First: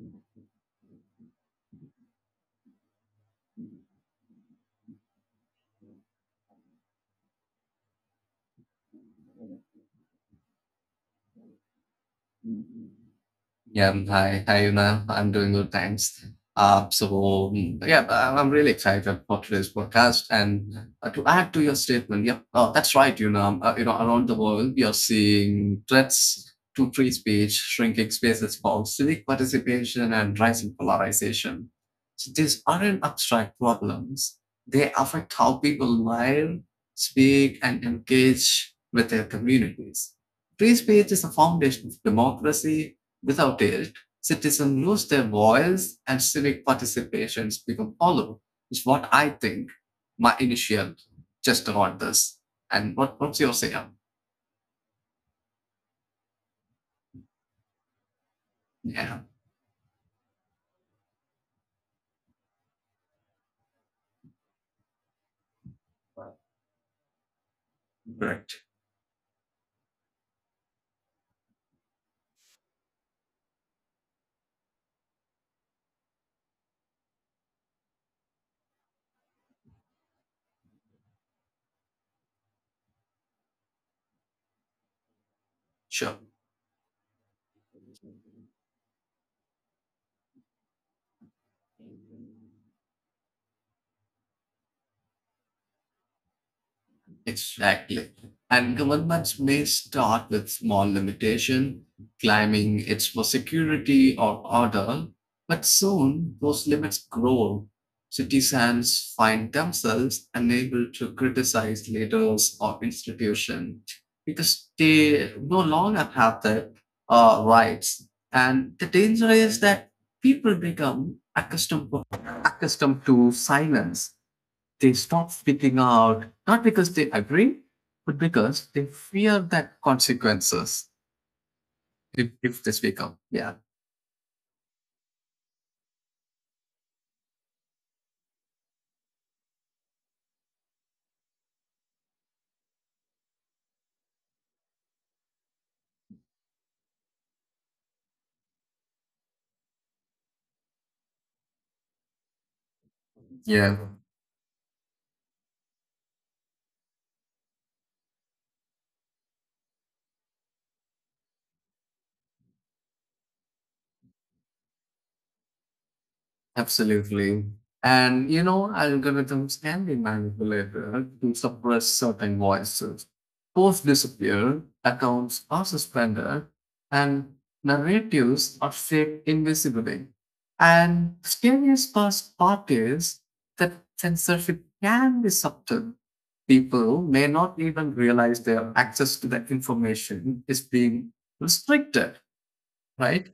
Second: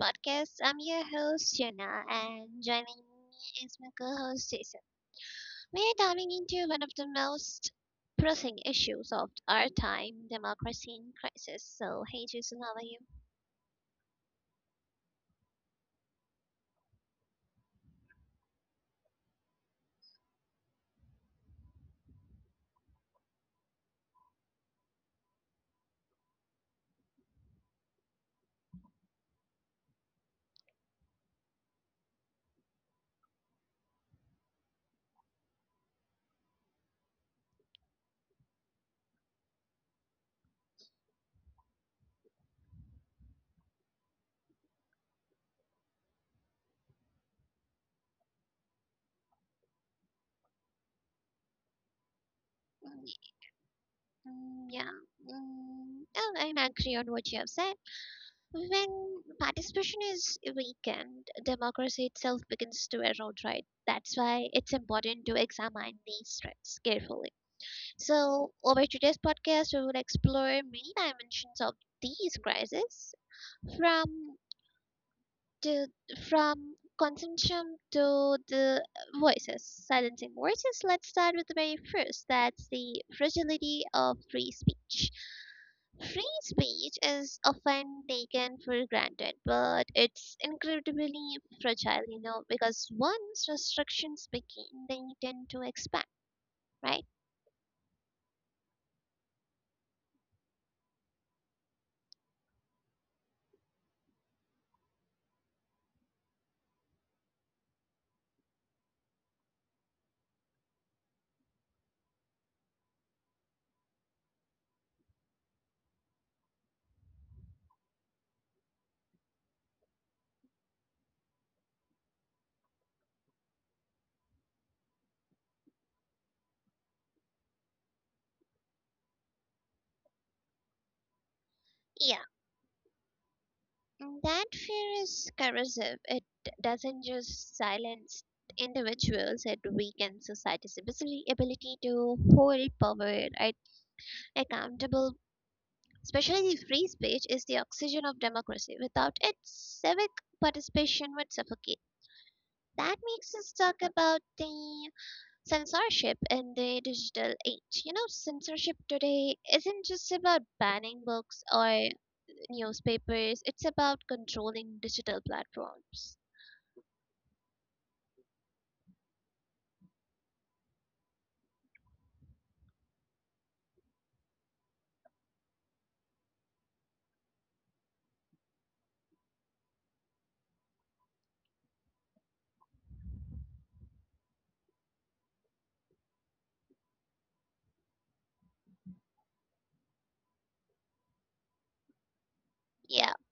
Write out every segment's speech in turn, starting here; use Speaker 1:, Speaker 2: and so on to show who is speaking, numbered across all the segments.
Speaker 1: podcast. I'm your host Yuna, and joining me is my co-host Jason. We are diving into one of the most pressing issues of our time, democracy in crisis. So hey Jason, how are you?
Speaker 2: Yeah, hi, Una. I'm doing good, thanks. So, yeah, I'm really excited for today's podcast. And to add to your statement, yeah, that's right, around the world, we are seeing threats to free speech, shrinking spaces for civic participation, and rising polarization. So these aren't abstract problems. They affect how people live, speak, and engage with their communities. Free speech is the foundation of democracy. Without it, citizens lose their voice and civic participations become hollow, is what I think my initial just about this. And
Speaker 1: Mm,
Speaker 2: what's your say?
Speaker 1: yeah, oh, I'm agree on what you have said.
Speaker 2: Yeah,
Speaker 1: When participation is weakened, democracy itself begins to erode, right? That's why it's important to examine these threats carefully. So,
Speaker 2: correct.
Speaker 1: over today's podcast, we will explore many dimensions of these crises, from to from consumption to the voices, silencing voices. Let's start with the very first. That's the fragility of free speech.
Speaker 2: Sure.
Speaker 1: Free speech is often taken for granted, but it's incredibly fragile. You know, because once restrictions begin, they tend to expand. Right?
Speaker 2: Exactly. And governments may start with small limitation, claiming it's for security or order, but soon those limits grow. Citizens find themselves unable to criticize leaders or institutions because they no longer have the rights. And the danger is that people become accustomed to silence. They stop speaking out, not because they agree, but because they fear that consequences
Speaker 1: Yeah.
Speaker 2: if they speak out. Yeah.
Speaker 1: That fear is corrosive. It doesn't just silence individuals, it weakens society's ability to hold power, right? Accountable. Especially the free speech is the oxygen of democracy. Without it, civic participation would suffocate. That makes us
Speaker 2: Yeah.
Speaker 1: talk about the censorship in the digital age. You know, censorship today isn't just about banning books or newspapers, it's about controlling digital platforms.
Speaker 2: Absolutely. And you know, algorithms can be manipulated to suppress certain voices. Posts disappear, accounts are suspended, and narratives are shaped invisibly. And scariest past part is that censorship can be subtle. People may not even realize their access to that information is being restricted,
Speaker 1: Yeah.
Speaker 2: right?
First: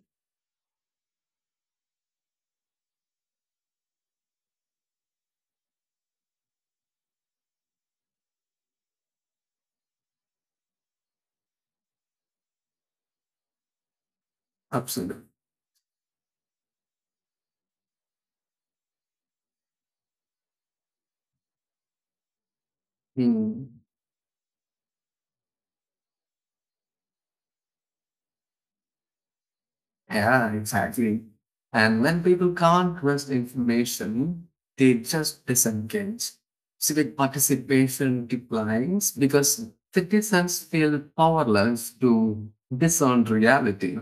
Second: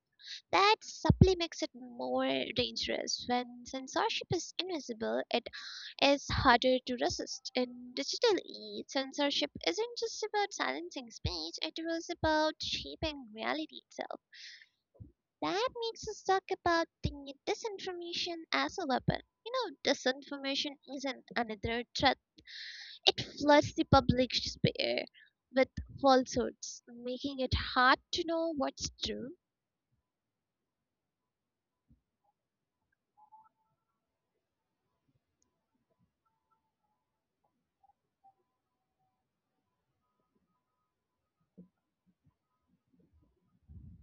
Speaker 1: That subtly makes it more dangerous. When censorship is invisible, it is harder to resist. In digital age, censorship isn't just about silencing speech, it is about shaping reality itself.
Speaker 2: Absolutely.
Speaker 1: That makes us talk about the disinformation as a weapon. You know, disinformation isn't another threat. It
Speaker 2: Hmm.
Speaker 1: floods the public sphere with falsehoods, making it hard to know what's true.
Speaker 2: Yeah, exactly. And when people can't trust information, they just disengage. Civic participation declines because citizens feel powerless to discern reality.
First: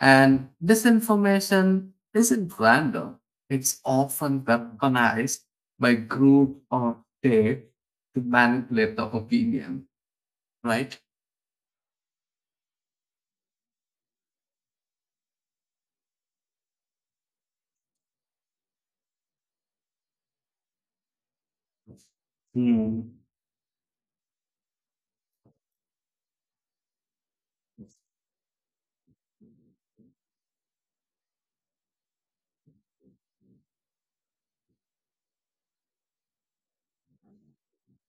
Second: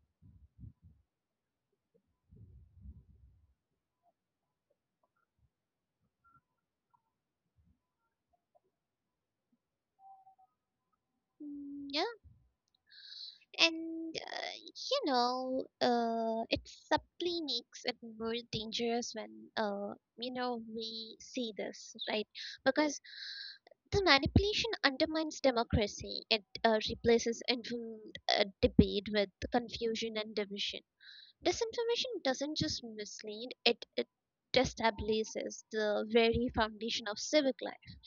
Speaker 2: And disinformation isn't random, it's often weaponized by group or state to manipulate the opinion, right?
Speaker 1: Yeah, and it subtly makes it more dangerous when we see this, right? Because
Speaker 2: Hmm.
Speaker 1: the manipulation undermines democracy. It replaces informed debate with confusion and division. Disinformation doesn't just mislead; it destabilizes the very foundation of civic life.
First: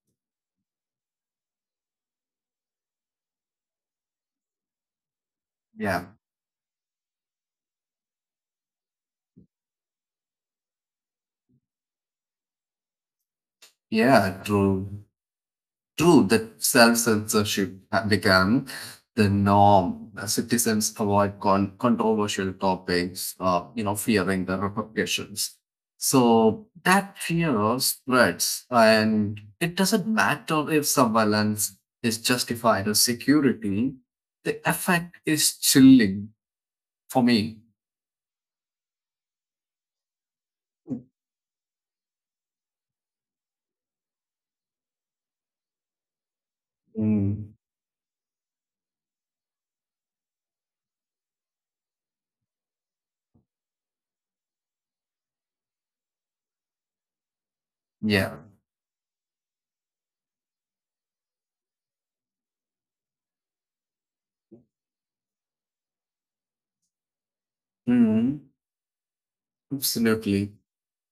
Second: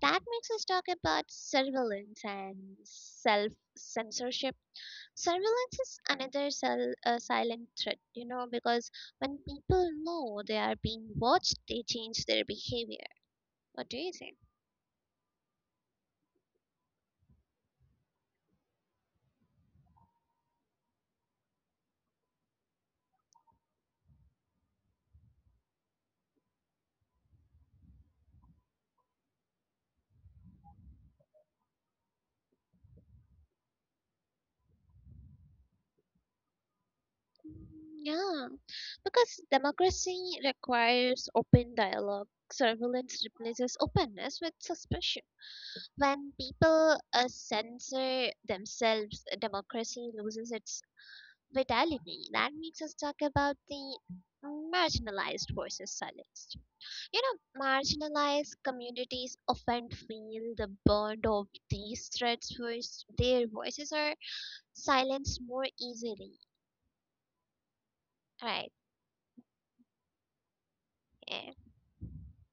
Speaker 1: That makes us talk about surveillance and self censorship. Surveillance is
Speaker 2: Yeah.
Speaker 1: another silent threat, you know, because when people know they are being watched, they change their behavior. What do you think?
Speaker 2: Yeah, true. True that self censorship had become the norm. Citizens avoid controversial topics, fearing the repercussions. So that fear spreads, and it doesn't matter if surveillance is justified or security. The effect is chilling for me.
Speaker 1: Yeah, because democracy requires open dialogue. Surveillance replaces openness with suspicion. When people
Speaker 2: Mm,
Speaker 1: censor themselves, democracy loses its vitality. That makes us talk about the marginalized voices silenced. You know, marginalized communities
Speaker 2: yeah,
Speaker 1: often feel the burden of these threats because their voices are silenced more easily, right?
Speaker 2: Mm,
Speaker 1: Yeah.
Speaker 2: absolutely.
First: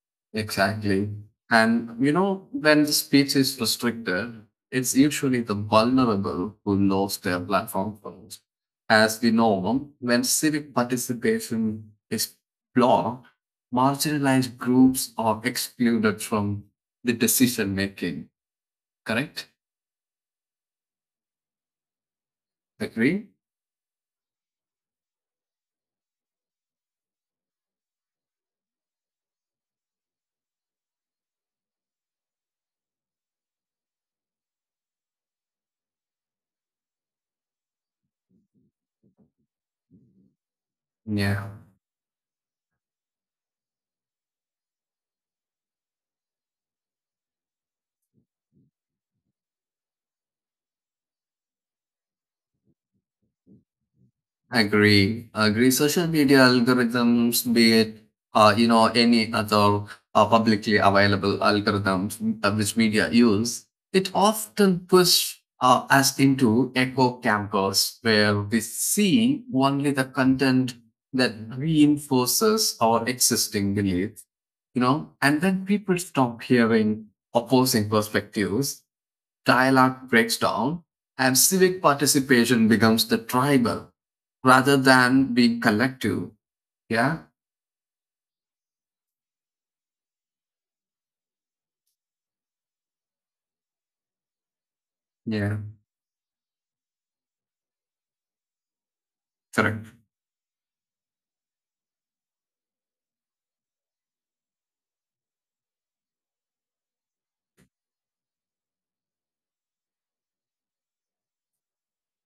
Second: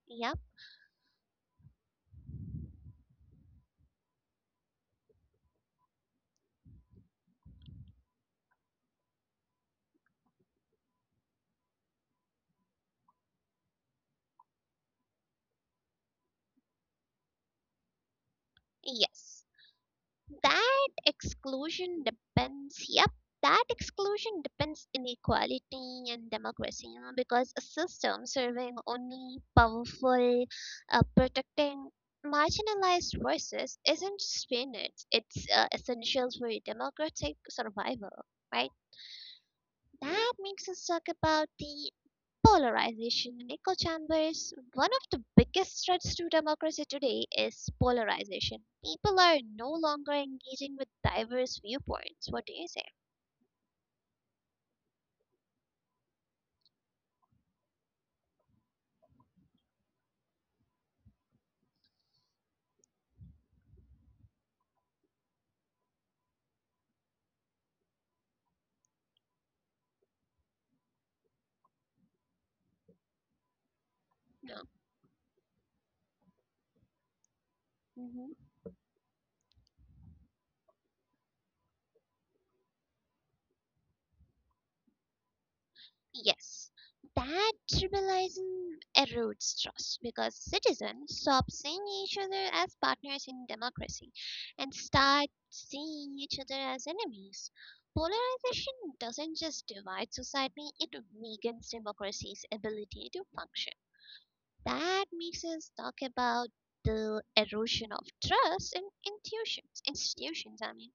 Speaker 1: Yep.
Speaker 2: Exactly. And you know, when the speech is restricted, it's usually the vulnerable who lose their platform first. As we know, when civic participation is blocked, marginalized groups are excluded from the decision making. Correct?
Speaker 1: Yes. That exclusion
Speaker 2: Agree?
Speaker 1: depends, yep, that exclusion depends inequality and democracy, you know, because a system serving only powerful, protecting marginalized voices isn't spinach, it's essential for democratic survival, right?
Speaker 2: Yeah.
Speaker 1: That makes us talk about the polarization in echo chambers. One of the biggest threats to democracy today is polarization. People are no longer engaging with diverse viewpoints. What do you say?
Speaker 2: Agree, agree. Social media algorithms, be it any other publicly available algorithms which media use, it often push us into echo chambers where we see only the content that reinforces our existing belief. And then people
Speaker 1: No.
Speaker 2: stop hearing opposing perspectives.
Speaker 1: Mhm.
Speaker 2: Dialogue breaks down and civic participation becomes the tribal rather than being collective. Yeah?
Speaker 1: Yes, that tribalism erodes trust because citizens stop seeing each other as partners in democracy
Speaker 2: Yeah.
Speaker 1: and start seeing each other as enemies.
Speaker 2: Correct.
Speaker 1: Polarization doesn't just divide society, it weakens democracy's ability to function. That makes us talk about the erosion of trust in institutions, institutions, I mean.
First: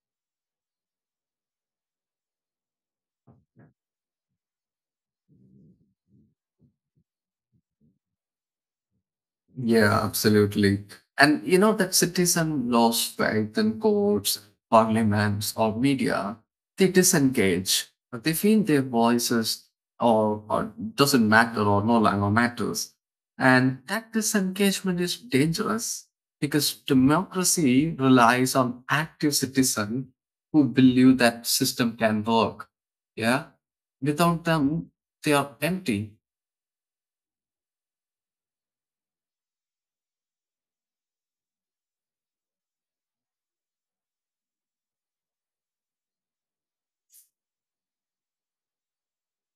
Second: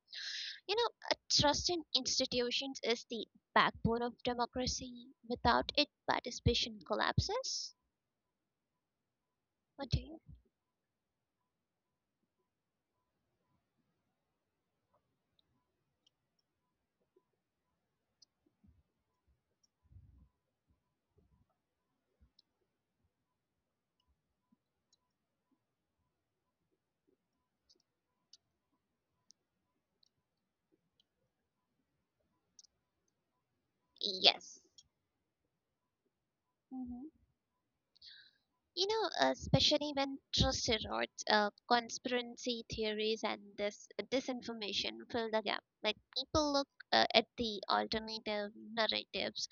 Speaker 1: You know, a trust in institutions is the backbone of democracy. Without it, participation collapses. What
Speaker 2: Yeah,
Speaker 1: do you?
Speaker 2: absolutely. And you know that citizen lost faith in courts, parliaments, or media. They disengage. They feel their voices or doesn't matter or no longer matters. And that disengagement is dangerous because democracy relies on active citizens who believe that system can work. Yeah. Without
Speaker 1: Yes.
Speaker 2: them, they are empty.
Speaker 1: Hmm. You know, especially when trust erodes, conspiracy theories and this disinformation fill the gap. Like people look at the alternative narratives,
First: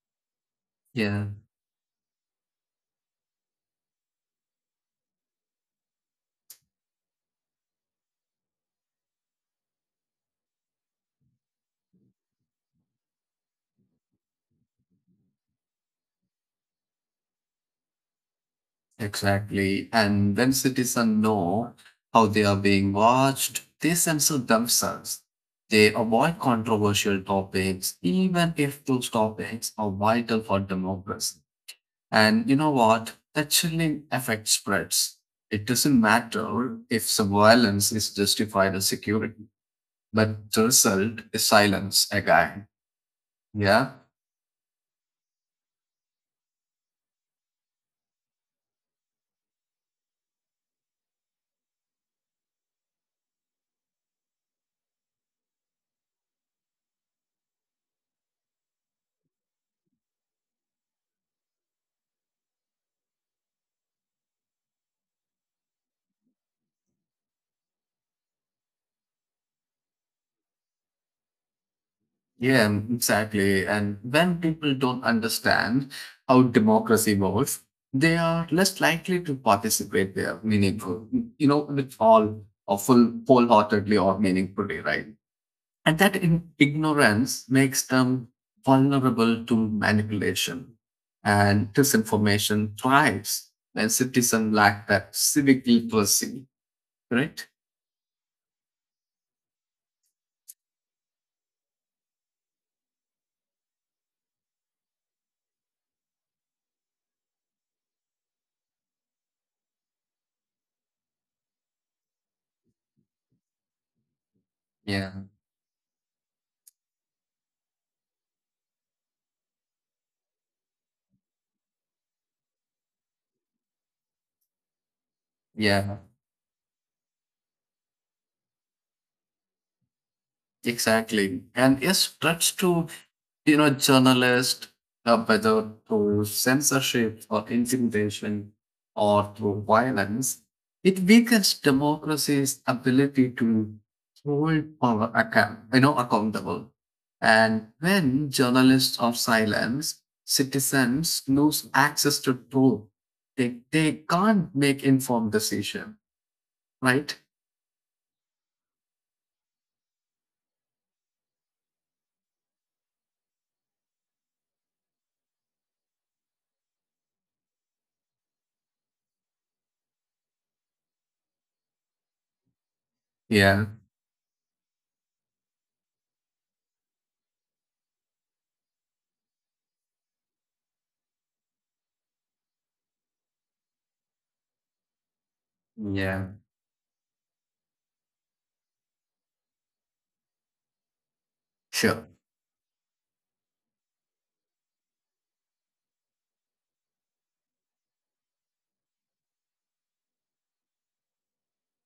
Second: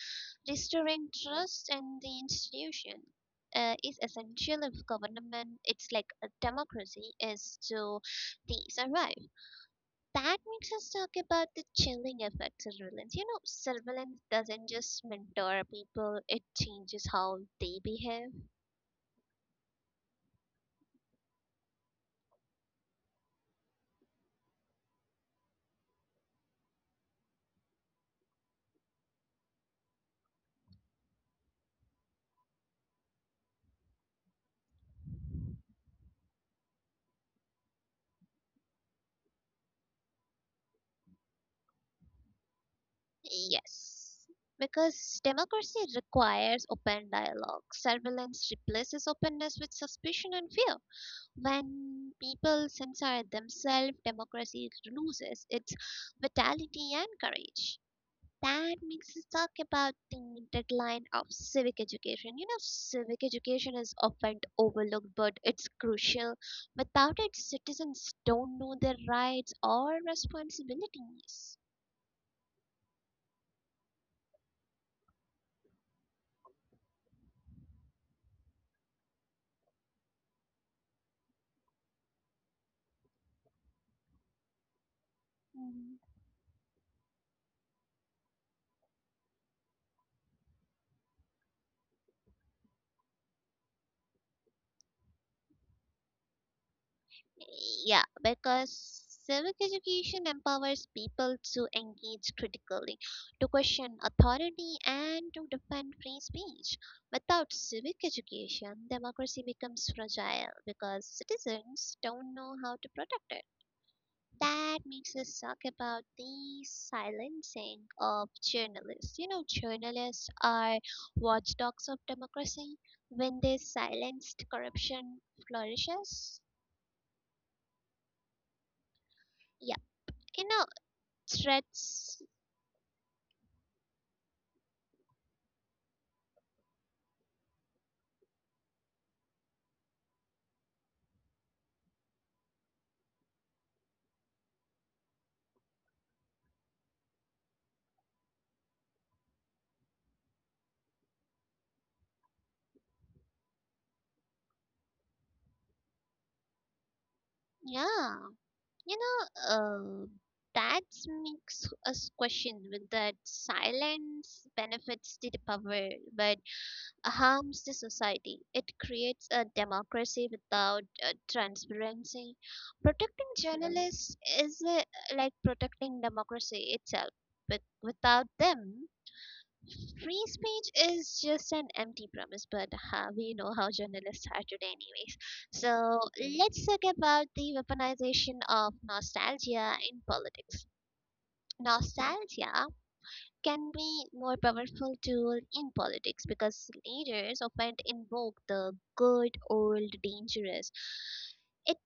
Speaker 1: restoring
Speaker 2: Yeah.
Speaker 1: trust in the institution. Is essential if government, it's like a democracy, is to the survive. That makes us talk about the chilling effects of surveillance. You know, surveillance doesn't just mentor people, it changes how they behave.
Speaker 2: Exactly. And when citizens know how they are being watched, they censor themselves. They avoid controversial topics, even if those topics are vital for democracy. And you know what? That chilling effect spreads. It doesn't matter if surveillance is justified as security, but the result is silence again. Yeah.
Speaker 1: Yes. Because democracy requires open dialogue. Surveillance replaces openness with suspicion and fear. When people censor themselves, democracy loses its vitality and courage. That makes us talk about the decline of civic education. You know, civic education is often overlooked, but it's crucial. Without it, citizens don't know their rights or responsibilities.
Speaker 2: Yeah, exactly. And when people don't understand how democracy works, they are less likely to participate there meaningful, with all or full wholeheartedly or meaningfully, right? And that
Speaker 1: Mm-hmm.
Speaker 2: ignorance makes them vulnerable to manipulation and disinformation thrives when citizens lack that civic literacy, right?
Speaker 1: Yeah, because civic education empowers people to engage critically, to question authority, and to defend free speech. Without civic education, democracy becomes fragile because citizens don't know how to protect it. That makes
Speaker 2: Yeah,
Speaker 1: us talk about the silencing of journalists. You know, journalists are watchdogs of democracy. When they silenced, corruption
Speaker 2: yeah,
Speaker 1: flourishes. Yeah, you know,
Speaker 2: exactly. And it
Speaker 1: threats.
Speaker 2: spreads to journalists, whether through censorship or intimidation or through violence, it weakens democracy's ability to hold power account, accountable. And when journalists are silenced, citizens lose access to truth. They can't make informed decision, right?
Speaker 1: Yeah, you know, uh, that makes us question with that silence benefits to the power but harms the society. It creates a democracy without transparency. Protecting
Speaker 2: Yeah,
Speaker 1: journalists is like protecting democracy itself. But without them, free speech is just an empty promise, but we know how journalists are today, anyways. So
Speaker 2: yeah.
Speaker 1: let's talk about the weaponization of nostalgia in politics.
Speaker 2: Sure.
Speaker 1: Nostalgia can be more powerful tool in politics because leaders often invoke the good old dangerous. It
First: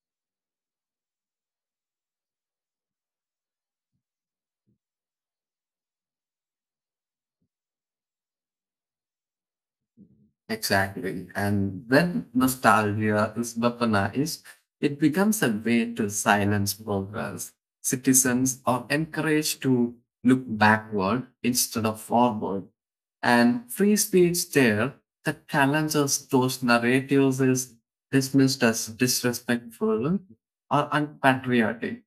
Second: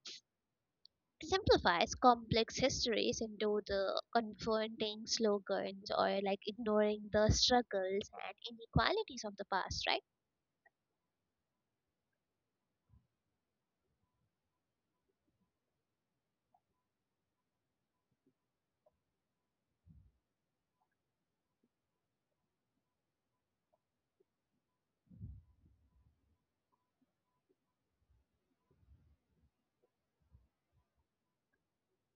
Speaker 1: simplifies complex histories into the confronting slogans or like ignoring the struggles and inequalities of the past, right?
Speaker 2: Exactly. And when nostalgia is weaponized, it becomes a way to silence progress. Citizens are encouraged to look backward instead of forward. And free speech there that challenges those narratives is dismissed as disrespectful or unpatriotic.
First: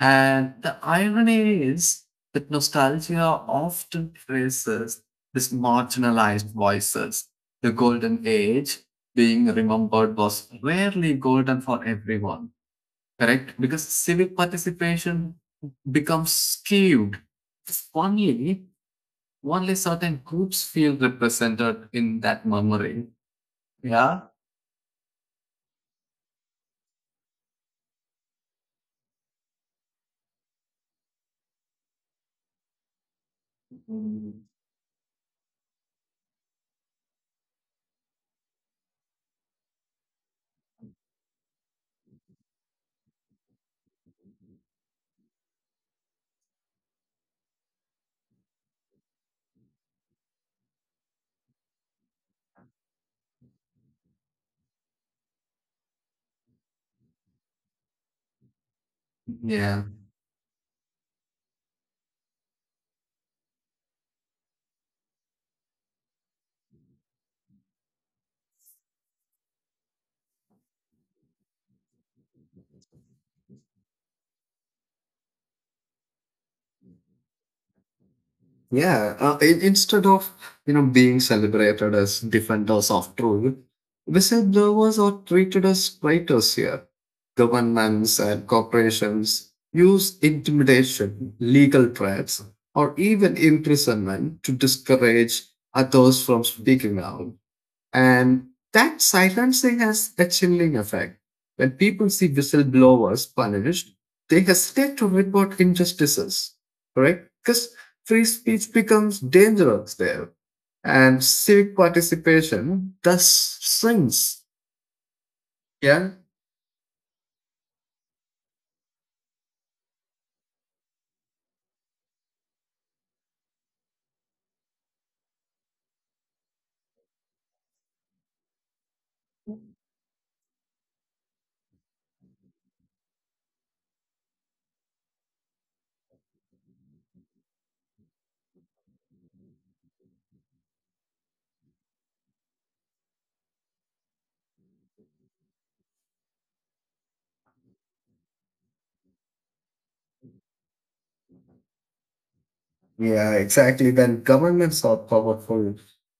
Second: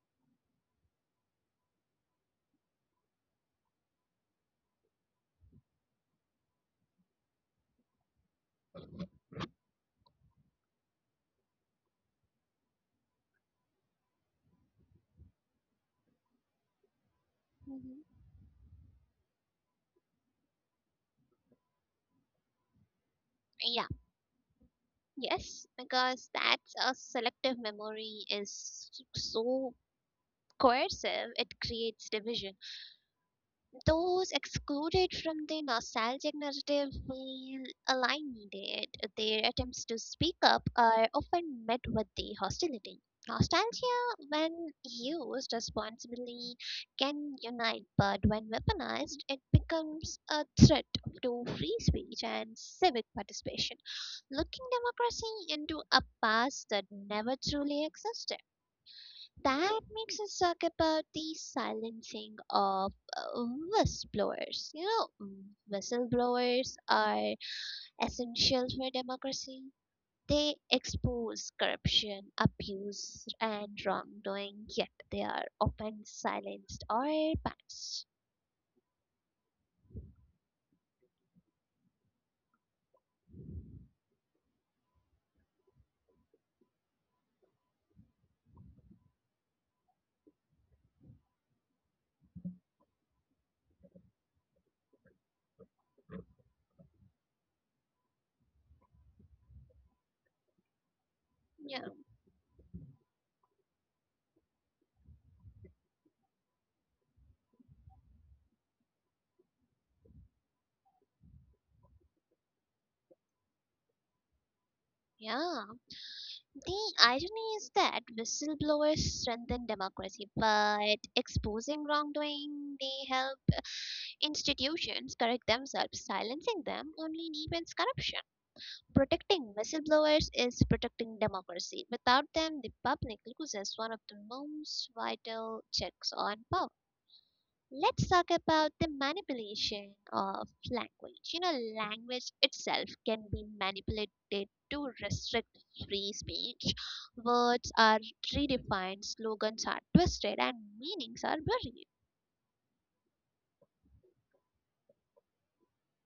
Speaker 2: And the irony is that nostalgia often traces these marginalized voices. The golden age being remembered was rarely golden for everyone, correct? Because civic participation becomes skewed.
Speaker 1: Hmm.
Speaker 2: Funny, only certain groups feel represented in that memory.
Speaker 1: Yeah,
Speaker 2: Yeah.
Speaker 1: yes, because that's a selective memory is so coercive, it creates division.
Speaker 2: Mm,
Speaker 1: Those excluded from the nostalgic narrative feel alienated. Their attempts to speak up are often met with the hostility. Nostalgia, when used responsibly, can unite, but when weaponized, it becomes a threat to free speech and civic participation, looking democracy into a past that never truly existed.
Speaker 2: Yeah.
Speaker 1: That makes us talk about the silencing of whistleblowers. You know, whistleblowers are essential for democracy. They expose corruption, abuse, and wrongdoing, yet they are often silenced or punished.
Speaker 2: Yeah, instead of being celebrated as defenders of truth, whistleblowers are treated as traitors here. Governments and corporations use intimidation, legal threats, or even imprisonment to discourage others from speaking out. And that silencing has a chilling effect. When
Speaker 1: Yeah.
Speaker 2: people see whistleblowers punished, they hesitate to report injustices, correct? Because free speech becomes dangerous there, and civic participation thus shrinks.
Speaker 1: Yeah,
Speaker 2: Yeah,
Speaker 1: the irony is that whistleblowers strengthen democracy, but exposing wrongdoing, they help institutions correct themselves. Silencing them only deepens corruption. Protecting whistleblowers is protecting democracy. Without them, the public loses one of the most vital checks on power. Let's talk about the manipulation of language. You know, language itself can be manipulated to restrict free speech. Words are redefined, slogans are twisted, and meanings are buried.
Speaker 2: yeah, exactly. When governments or powerful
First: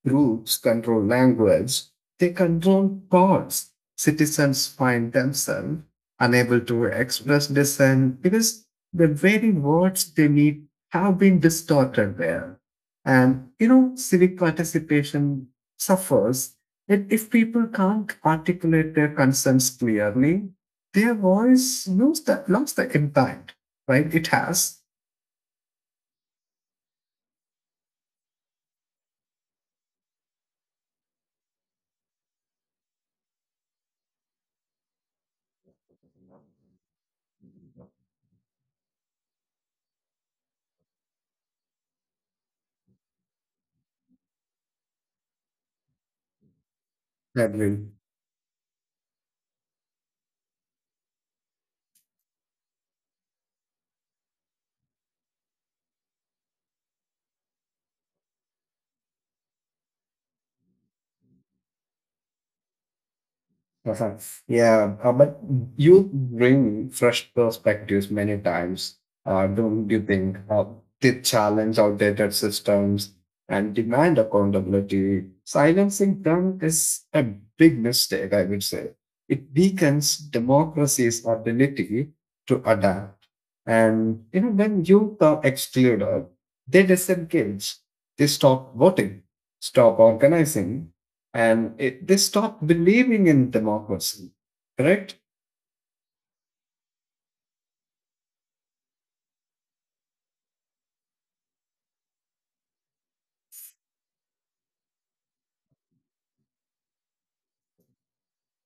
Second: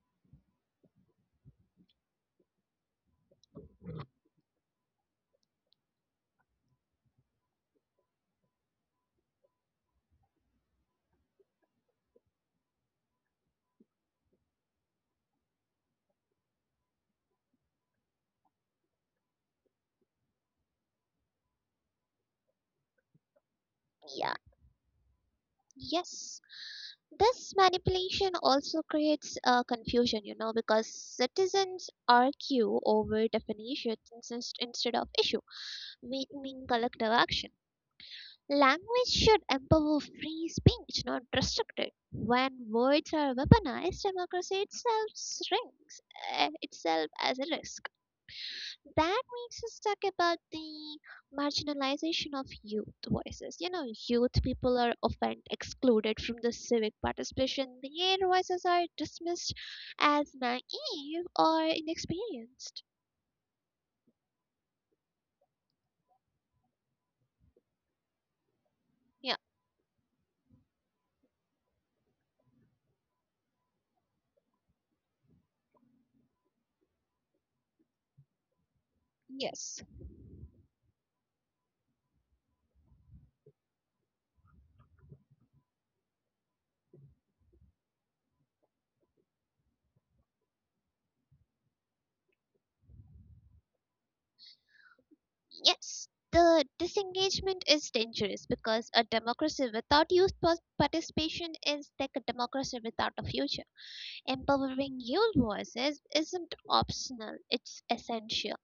Speaker 2: groups control language, they control thoughts. Citizens find themselves unable to express dissent because the very words they need have been distorted there. And, civic participation suffers. If people can't articulate their concerns clearly, their voice lost the impact, right? It
Speaker 1: Yeah,
Speaker 2: has.
Speaker 1: yes. This manipulation also creates confusion, you know, because citizens argue over definitions instead of issue, weakening collective action. Language should empower free speech, not restrict it. When words are weaponized, democracy itself shrinks, itself as a
Speaker 2: Agree.
Speaker 1: risk. That makes us talk about the marginalization of youth voices. You know, youth people are often excluded from the civic participation. Their voices are dismissed as naive or inexperienced.
Speaker 2: Uh-huh. Yeah, but you bring fresh perspectives many times.
Speaker 1: Yeah.
Speaker 2: Don't you think? They challenge outdated systems and demand accountability. Silencing them is a big mistake, I would say. It
Speaker 1: Yes.
Speaker 2: weakens democracy's ability to adapt. And when you are excluded, they disengage. They stop voting, stop organizing, and they stopped believing in democracy, correct?
Speaker 1: Yes, the disengagement is dangerous because a democracy without youth participation is like a democracy without a future. Empowering your voices isn't optional, it's essential.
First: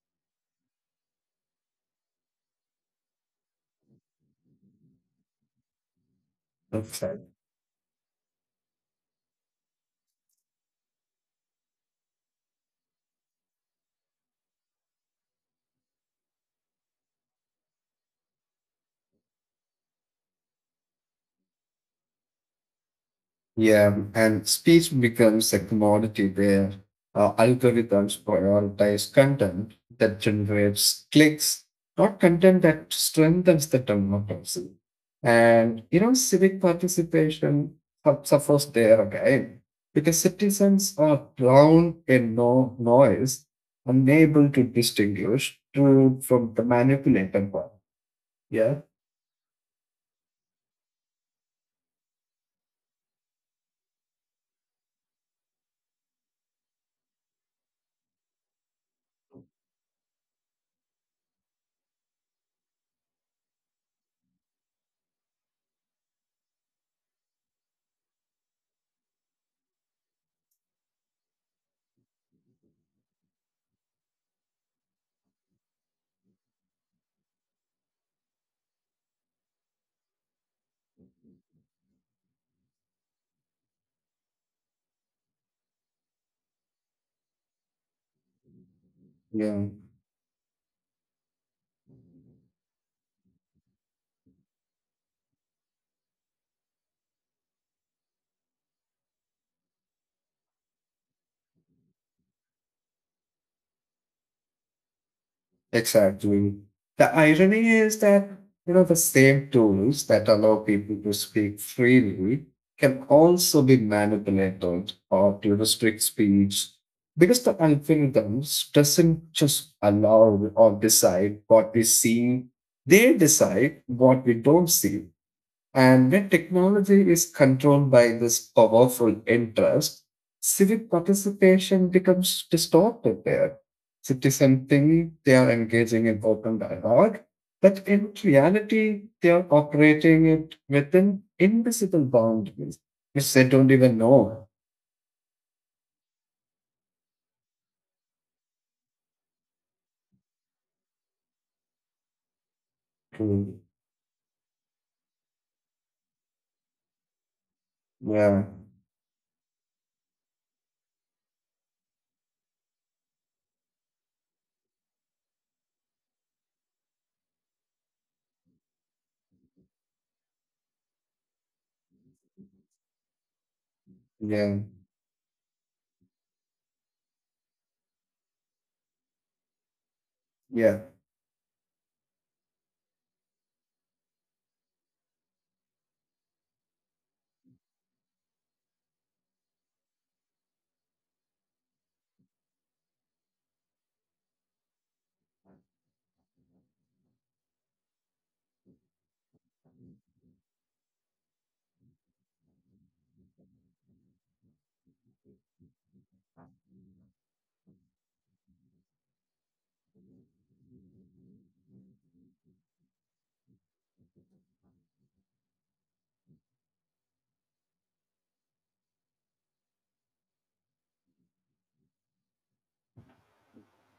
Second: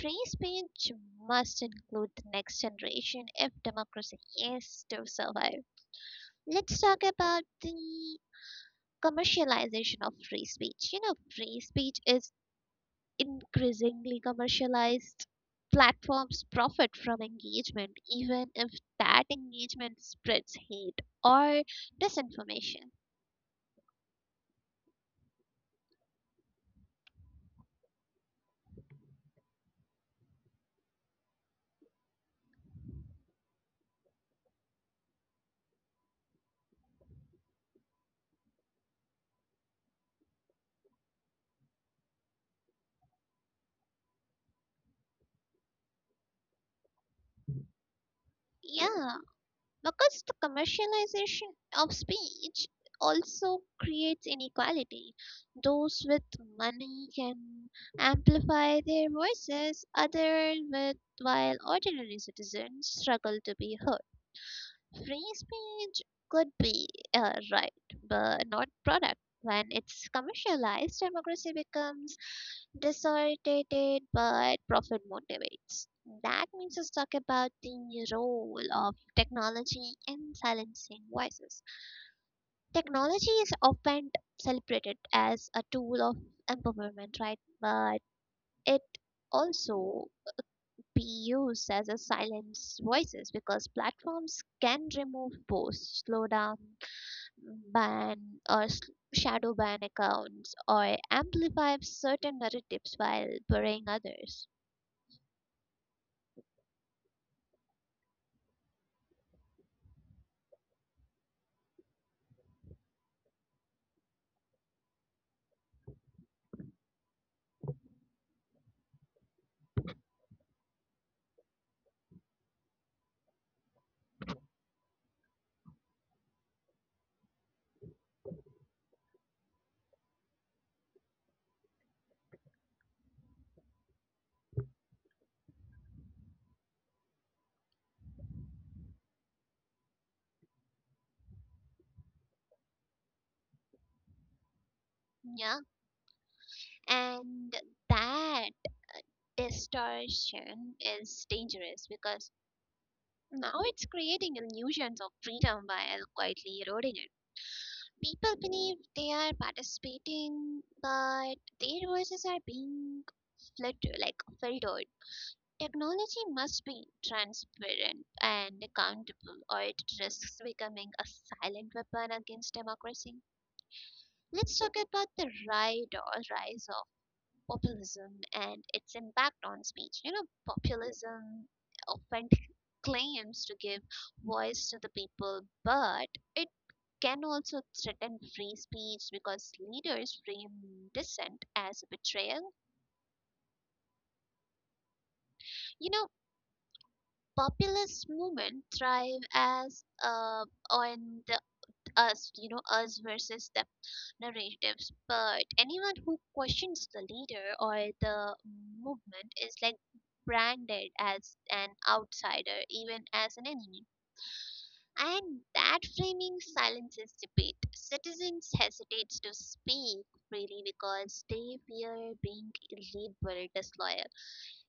Speaker 1: Free speech must include the next generation if democracy is to survive. Let's talk
Speaker 2: Okay.
Speaker 1: about the commercialization of free speech. You know, free speech is increasingly commercialized. Platforms profit from engagement, even if that engagement spreads hate or disinformation.
Speaker 2: Yeah, and speech becomes a commodity where algorithms prioritize content that generates clicks, not content that strengthens the democracy. And civic participation suffers there again because citizens are drowned in no noise, unable to distinguish truth from the manipulated one. Yeah.
Speaker 1: Yeah, because the commercialization of speech also creates inequality. Those with money can amplify their voices, other with while ordinary citizens struggle to be heard. Free speech could be a right, but not product. When it's commercialized, democracy becomes disorientated but profit motivates. That means us talk about the role of technology in silencing voices. Technology is often celebrated as a tool of empowerment, right? But it
Speaker 2: Yeah,
Speaker 1: also be used as a silence voices because platforms can remove posts, slow down, ban or shadow ban accounts, or amplify certain narratives while burying others.
Speaker 2: exactly. The irony is that, the same tools that allow people to speak freely can also be manipulated or to restrict speech because the algorithms doesn't just allow or decide what we see, they decide what we don't see. And when technology is controlled by this powerful interest, civic participation becomes distorted there. Citizens think they are engaging in open dialogue, but in reality, they are operating it within invisible boundaries, which they don't even know.
Speaker 1: Yeah, and that distortion is dangerous because now it's
Speaker 2: Mm.
Speaker 1: creating illusions of freedom while quietly eroding it. People
Speaker 2: Yeah,
Speaker 1: believe they are participating, but their voices are being filtered, like filtered. Technology must be transparent and accountable, or it risks becoming a silent weapon against democracy. Let's talk
Speaker 2: yeah,
Speaker 1: about the rise populism and its impact on speech. You know,
Speaker 2: yeah,
Speaker 1: populism often claims to give voice to the people, but it can also threaten free speech because leaders frame dissent as a betrayal. You know, populist movement thrive as on the us, you know, us versus them narratives, but anyone who questions the leader or the movement is like branded as an outsider, even as an enemy. And that framing silences debate. Citizens hesitate to speak freely because they fear being labeled disloyal.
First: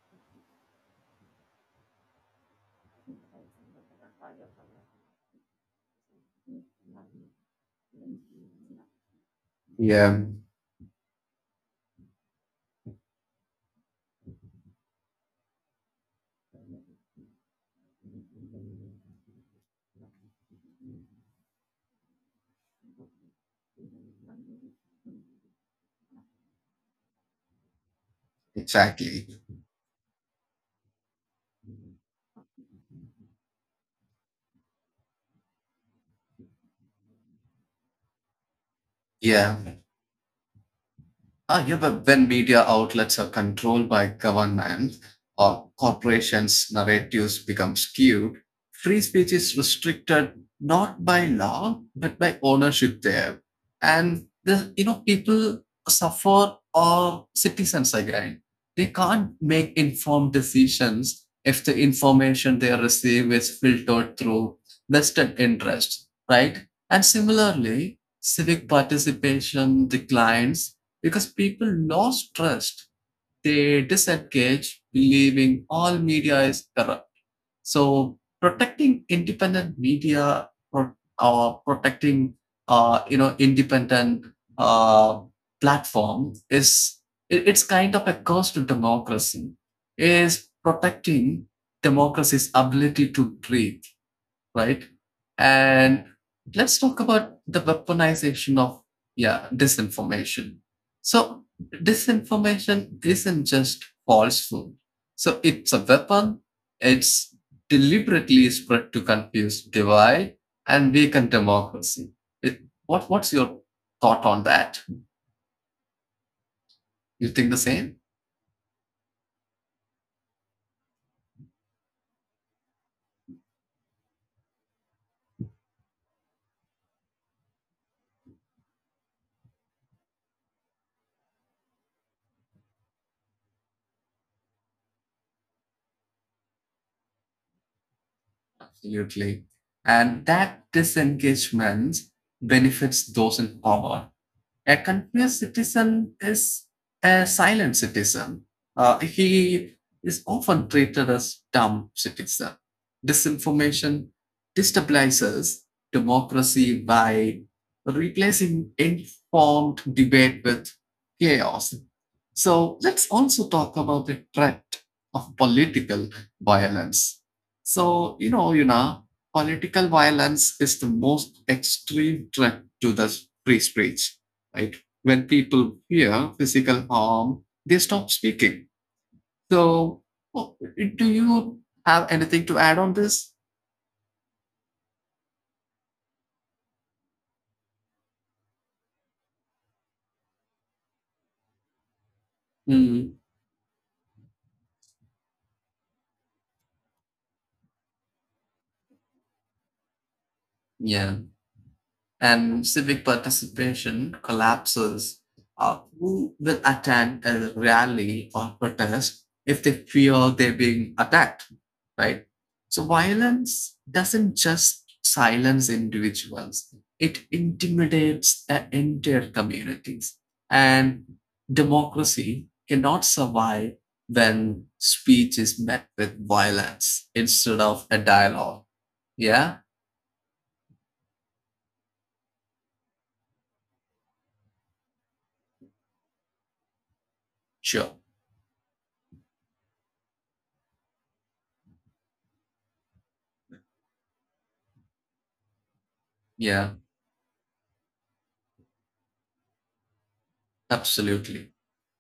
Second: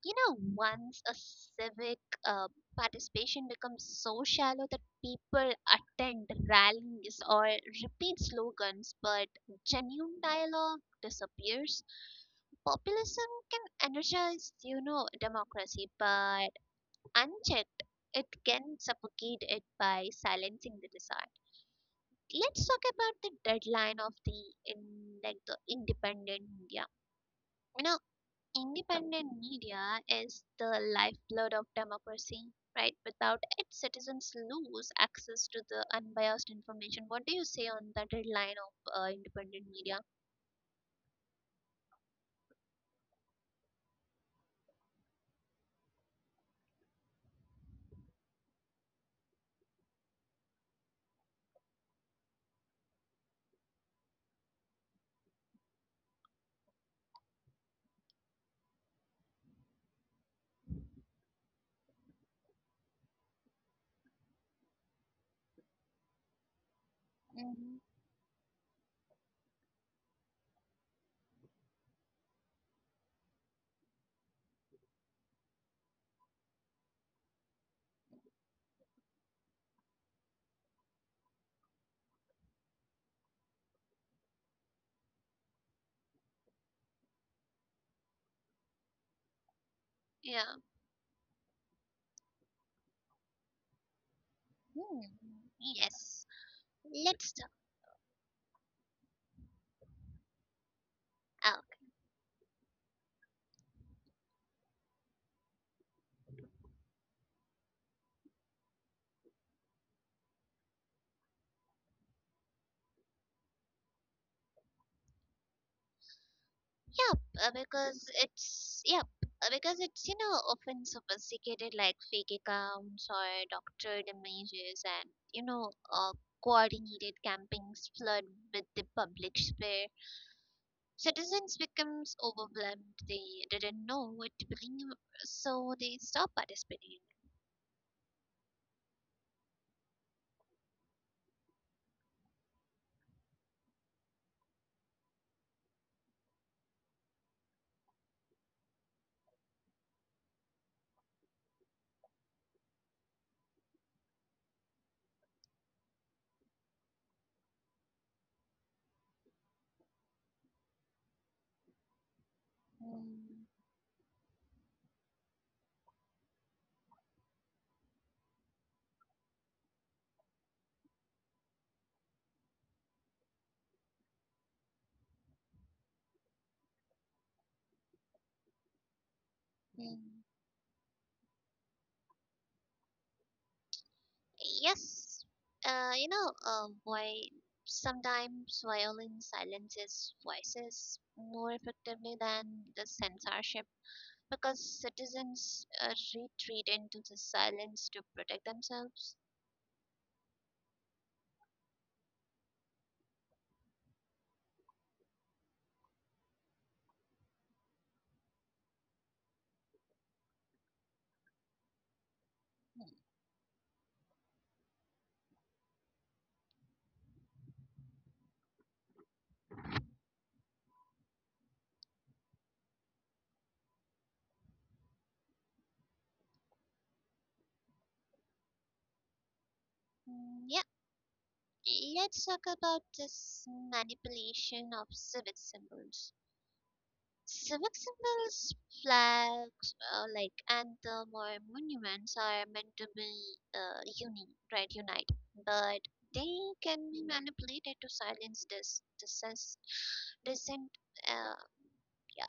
Speaker 1: You know, once a civic uh, participation becomes so shallow that people attend rallies or repeat slogans, but genuine
Speaker 2: yeah.
Speaker 1: dialogue disappears. Populism can energize, you know, democracy, but unchecked, it can suffocate it by silencing the desire. Let's talk about the deadline of the in, like the independent India. You know, independent
Speaker 2: Exactly.
Speaker 1: media is the lifeblood of democracy, right? Without it, citizens lose access to the unbiased information. What do you say on that line of independent
Speaker 2: Yeah.
Speaker 1: media?
Speaker 2: Ah, yeah, but when media outlets are controlled by governments or corporations, narratives become skewed. Free speech is restricted not by law but by ownership there, and the people suffer or citizens again. They can't make informed decisions if the information they receive is filtered through vested interests, right? And
Speaker 1: Hmm.
Speaker 2: similarly, civic participation declines because people lost trust. They disengage, believing all media is corrupt. So protecting independent media or protecting independent uh, platform is it's kind of a curse to democracy.
Speaker 1: Yeah.
Speaker 2: Is protecting democracy's ability to breathe,
Speaker 1: Hmm.
Speaker 2: right?
Speaker 1: Yes.
Speaker 2: And let's
Speaker 1: Let's
Speaker 2: talk
Speaker 1: talk.
Speaker 2: about the weaponization of yeah disinformation.
Speaker 1: Okay.
Speaker 2: So disinformation isn't just falsehood. So it's a weapon. It's deliberately spread to confuse, divide, and weaken democracy. It, what what's your thought on that?
Speaker 1: Yep.
Speaker 2: You think the
Speaker 1: Because
Speaker 2: same?
Speaker 1: it's yep. Because it's, you know, often sophisticated like fake accounts or doctored images, and you know, coordinated campaigns flood with the public sphere. Citizens becomes overwhelmed. They didn't know what to believe, so they stop participating.
Speaker 2: Absolutely. And that disengagement benefits those in power. A confused citizen is a silent citizen. He is often treated as dumb citizen. Disinformation destabilizes democracy by replacing informed debate with chaos. So let's
Speaker 1: Mm,
Speaker 2: also talk about the threat of political violence. So, political violence is the most extreme threat to the free speech, right? When people hear physical harm, they stop speaking.
Speaker 1: mm.
Speaker 2: So, oh, do you have anything to add on this?
Speaker 1: Yes, why sometimes violence silences voices more effectively than the
Speaker 2: Mm,
Speaker 1: censorship, because citizens retreat into the silence to protect themselves.
Speaker 2: yeah. And civic participation collapses. Who will attend a rally or protest if they feel they're being attacked, right? So violence doesn't just silence individuals, it intimidates the entire communities. And democracy cannot survive when speech is met with violence instead of a dialogue. Yeah,
Speaker 1: Yeah, let's talk about this manipulation of civic symbols. Civic
Speaker 2: sure.
Speaker 1: symbols, flags, like anthem or monuments are meant to be right, unite, but they can
Speaker 2: Yeah,
Speaker 1: be manipulated to silence this dissent. Uh,
Speaker 2: absolutely.
Speaker 1: yeah.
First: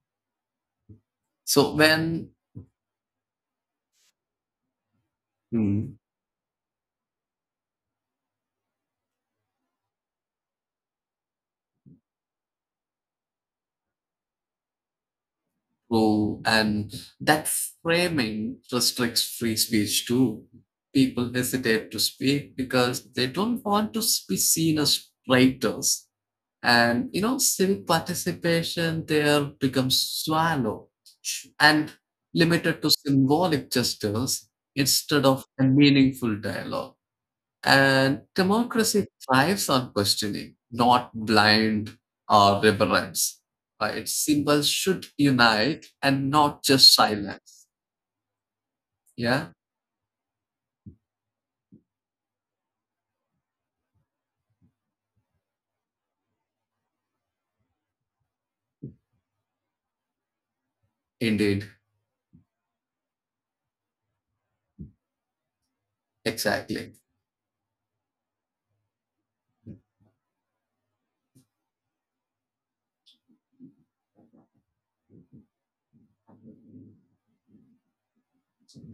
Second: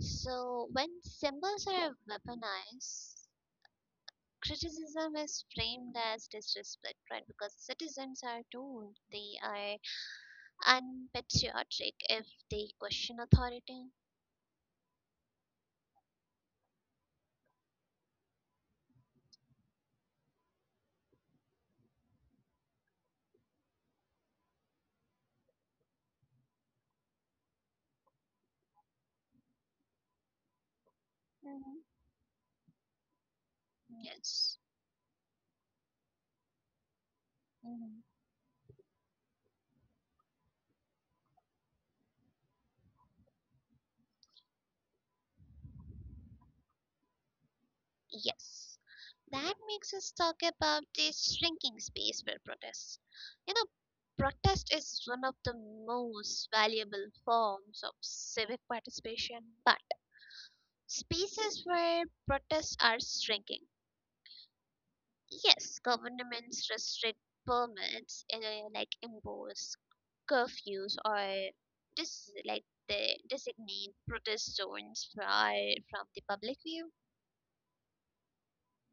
Speaker 1: So when symbols
Speaker 2: So
Speaker 1: are
Speaker 2: when
Speaker 1: weaponized, criticism is framed
Speaker 2: mm,
Speaker 1: as disrespect, right? Because citizens are told they are unpatriotic if they question authority.
Speaker 2: oh, and that framing restricts free speech too. People hesitate to speak because they don't want to be seen as traitors. And you know, civic participation there becomes shallow
Speaker 1: Hmm.
Speaker 2: and limited to symbolic gestures
Speaker 1: Yes.
Speaker 2: instead of a meaningful dialogue.
Speaker 1: Mm-hmm.
Speaker 2: And democracy thrives on questioning, not blind or reverence. Right? Symbols should unite and not just silence.
Speaker 1: Yes,
Speaker 2: Yeah,
Speaker 1: that makes us talk about this shrinking space for protest. You know, protest is one of the most valuable forms of civic participation, but spaces
Speaker 2: indeed,
Speaker 1: where protests are shrinking. Yes, governments
Speaker 2: exactly.
Speaker 1: restrict permits, you know, like impose curfews or like they designate protest zones for, from the public view.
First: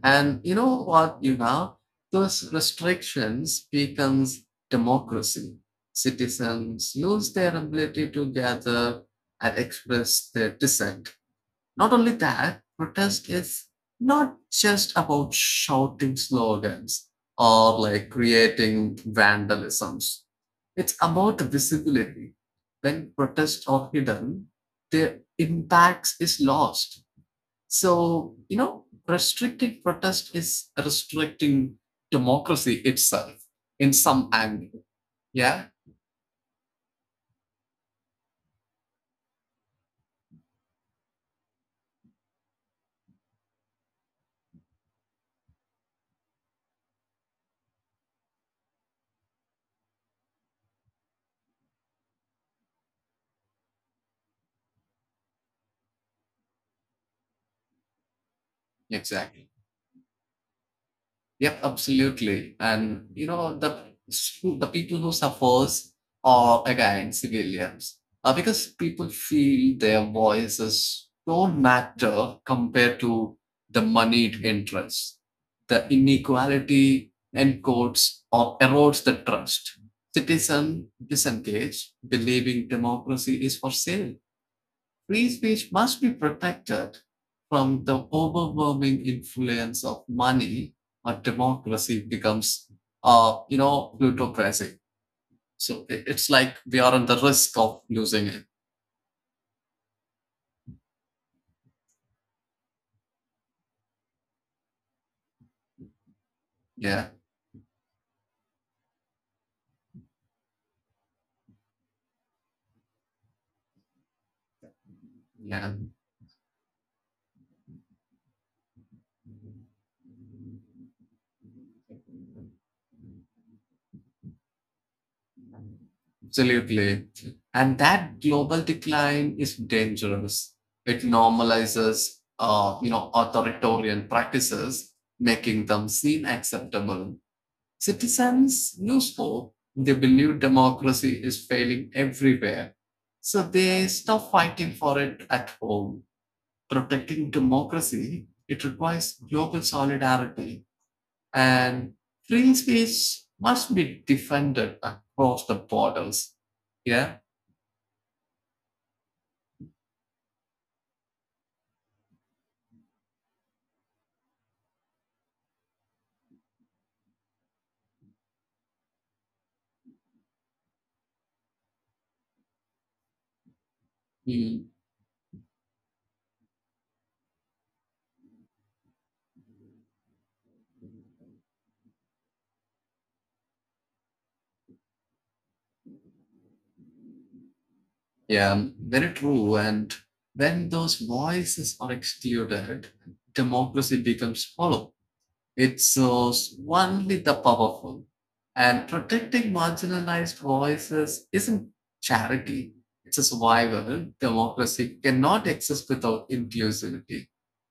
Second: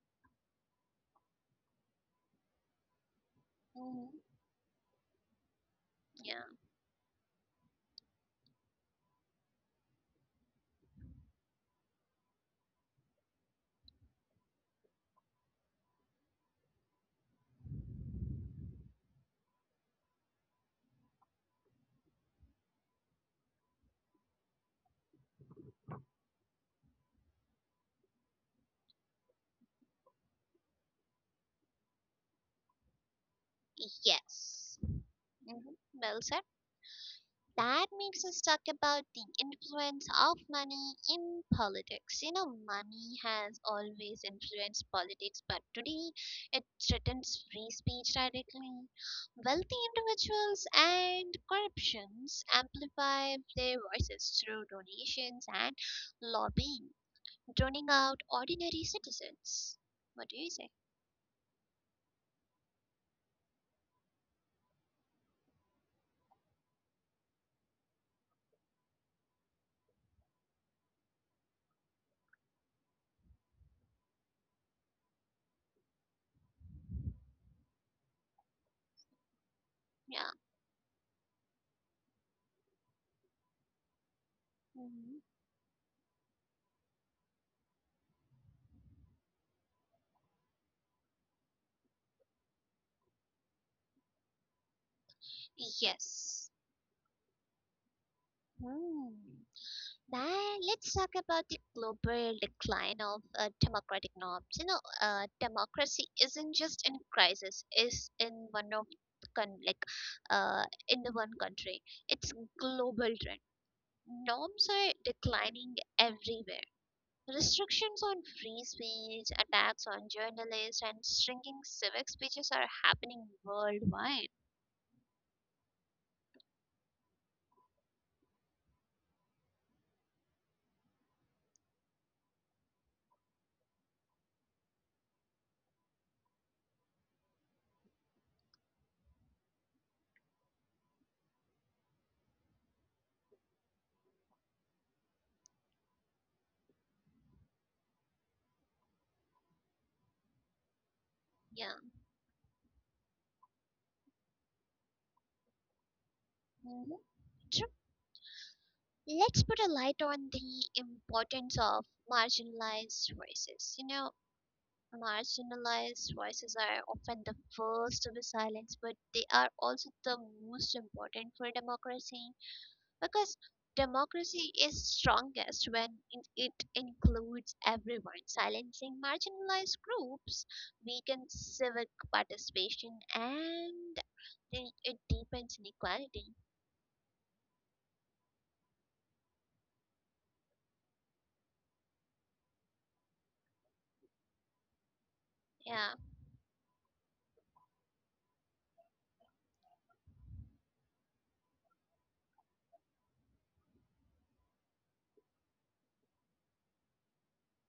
Speaker 2: And those restrictions
Speaker 1: Hmm.
Speaker 2: becomes democracy.
Speaker 1: Yeah.
Speaker 2: Citizens lose their ability to gather and express their dissent. Not only that, protest is not just about shouting slogans or like creating vandalisms. It's about the visibility. When protests are hidden, their impact is lost. So, restricting protest is restricting democracy itself in some
Speaker 1: Yes.
Speaker 2: angle. Yeah,
Speaker 1: Mhm, well said. That makes us talk about the influence of money in politics. You know, money has always influenced politics, but today it threatens free speech directly. Wealthy individuals and corruptions amplify their voices through donations and lobbying, drowning out ordinary
Speaker 2: exactly.
Speaker 1: citizens. What do you say?
Speaker 2: Yep, absolutely. And the people who suffers are again civilians, because people feel their voices don't matter compared to the moneyed interests. The inequality encodes or erodes the trust.
Speaker 1: Yeah.
Speaker 2: Citizen disengage, believing democracy is for sale. Free
Speaker 1: Hmm.
Speaker 2: speech must be protected from the overwhelming influence of money or democracy becomes plutocracy. So it's like
Speaker 1: Yes.
Speaker 2: we are on the risk of losing it.
Speaker 1: Hmm. Then let's talk about the global decline of democratic norms. You know, democracy isn't
Speaker 2: Yeah,
Speaker 1: just in crisis; is in one of like uh, in the one country. It's global trend. Norms are
Speaker 2: yeah.
Speaker 1: declining everywhere. Restrictions on free speech, attacks on journalists, and shrinking civic speeches are happening worldwide.
Speaker 2: Absolutely. And that global decline is dangerous. It normalizes, authoritarian practices, making them seem acceptable. Citizens lose hope. They believe democracy is failing everywhere. So they stop fighting for it at home. Protecting democracy, it requires global solidarity
Speaker 1: Yeah.
Speaker 2: and free speech must be defended across the borders.
Speaker 1: Mhm.
Speaker 2: Yeah.
Speaker 1: Let's put a light on the importance of marginalized voices. You know, marginalized voices are often the first to be silenced, but they are also the most important for democracy because democracy
Speaker 2: Mm.
Speaker 1: is strongest when it includes everyone. Silencing marginalized groups weakens civic participation and it deepens inequality.
Speaker 2: Yeah, very true. And when those voices are excluded, democracy becomes hollow. It
Speaker 1: Yeah,
Speaker 2: serves only the powerful. And protecting marginalized voices isn't charity, it's a survival. Democracy cannot exist without inclusivity.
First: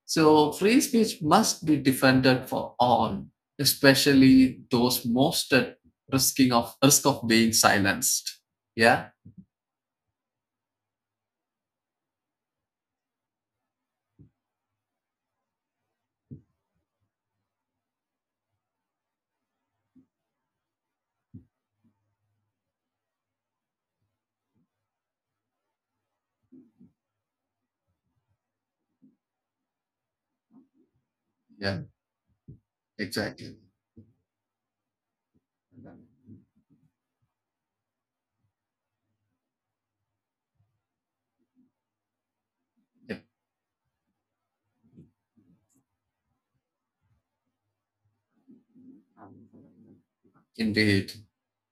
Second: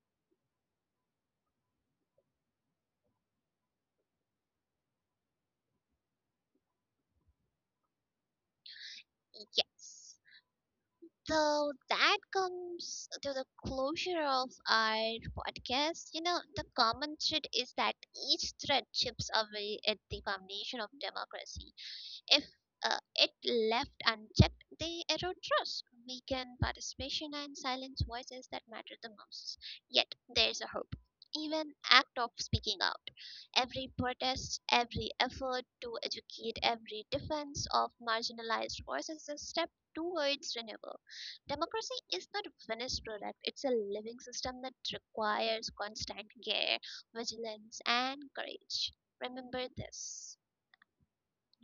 Speaker 2: So, free speech must be defended for all, especially those most at risk of being silenced. Yeah,
Speaker 1: yes. So that comes to the closure of our podcast. You know, the common thread is that each thread chips away at the foundation of democracy. If it left unchecked, they erode trust, weaken participation, and silence voices that matter the most. Yet there's a hope.
Speaker 2: yeah,
Speaker 1: Even act of speaking out,
Speaker 2: exactly.
Speaker 1: every protest, every effort to educate, every defense of marginalized voices is a step towards renewal. Democracy is not a finished
Speaker 2: Yeah.
Speaker 1: product; it's a living system that requires constant care, vigilance, and courage. Remember this.
Speaker 2: Indeed.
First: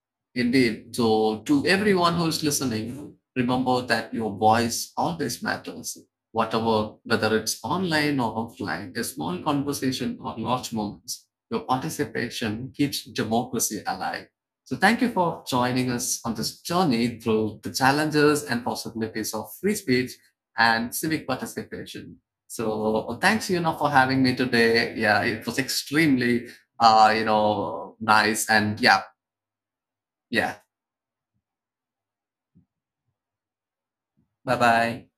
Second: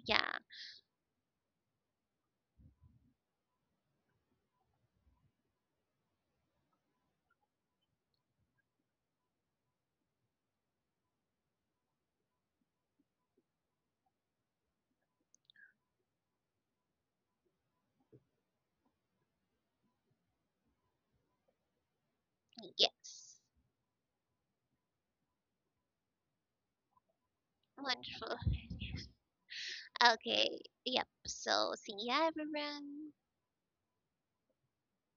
Speaker 1: Yeah.
Speaker 2: Indeed. So, to everyone who's listening, remember that your voice always matters. Whether it's online or offline, a small conversation or large moments, your participation keeps democracy alive. So, thank you for joining us on this journey through the challenges and possibilities of free speech and civic participation. So,
Speaker 1: Yes.
Speaker 2: thanks, for having me today. Yeah, it was extremely,
Speaker 1: Wonderful.
Speaker 2: nice and yeah,
Speaker 1: Okay.
Speaker 2: yeah.
Speaker 1: Yep. So see ya, everyone.
Speaker 2: 拜拜。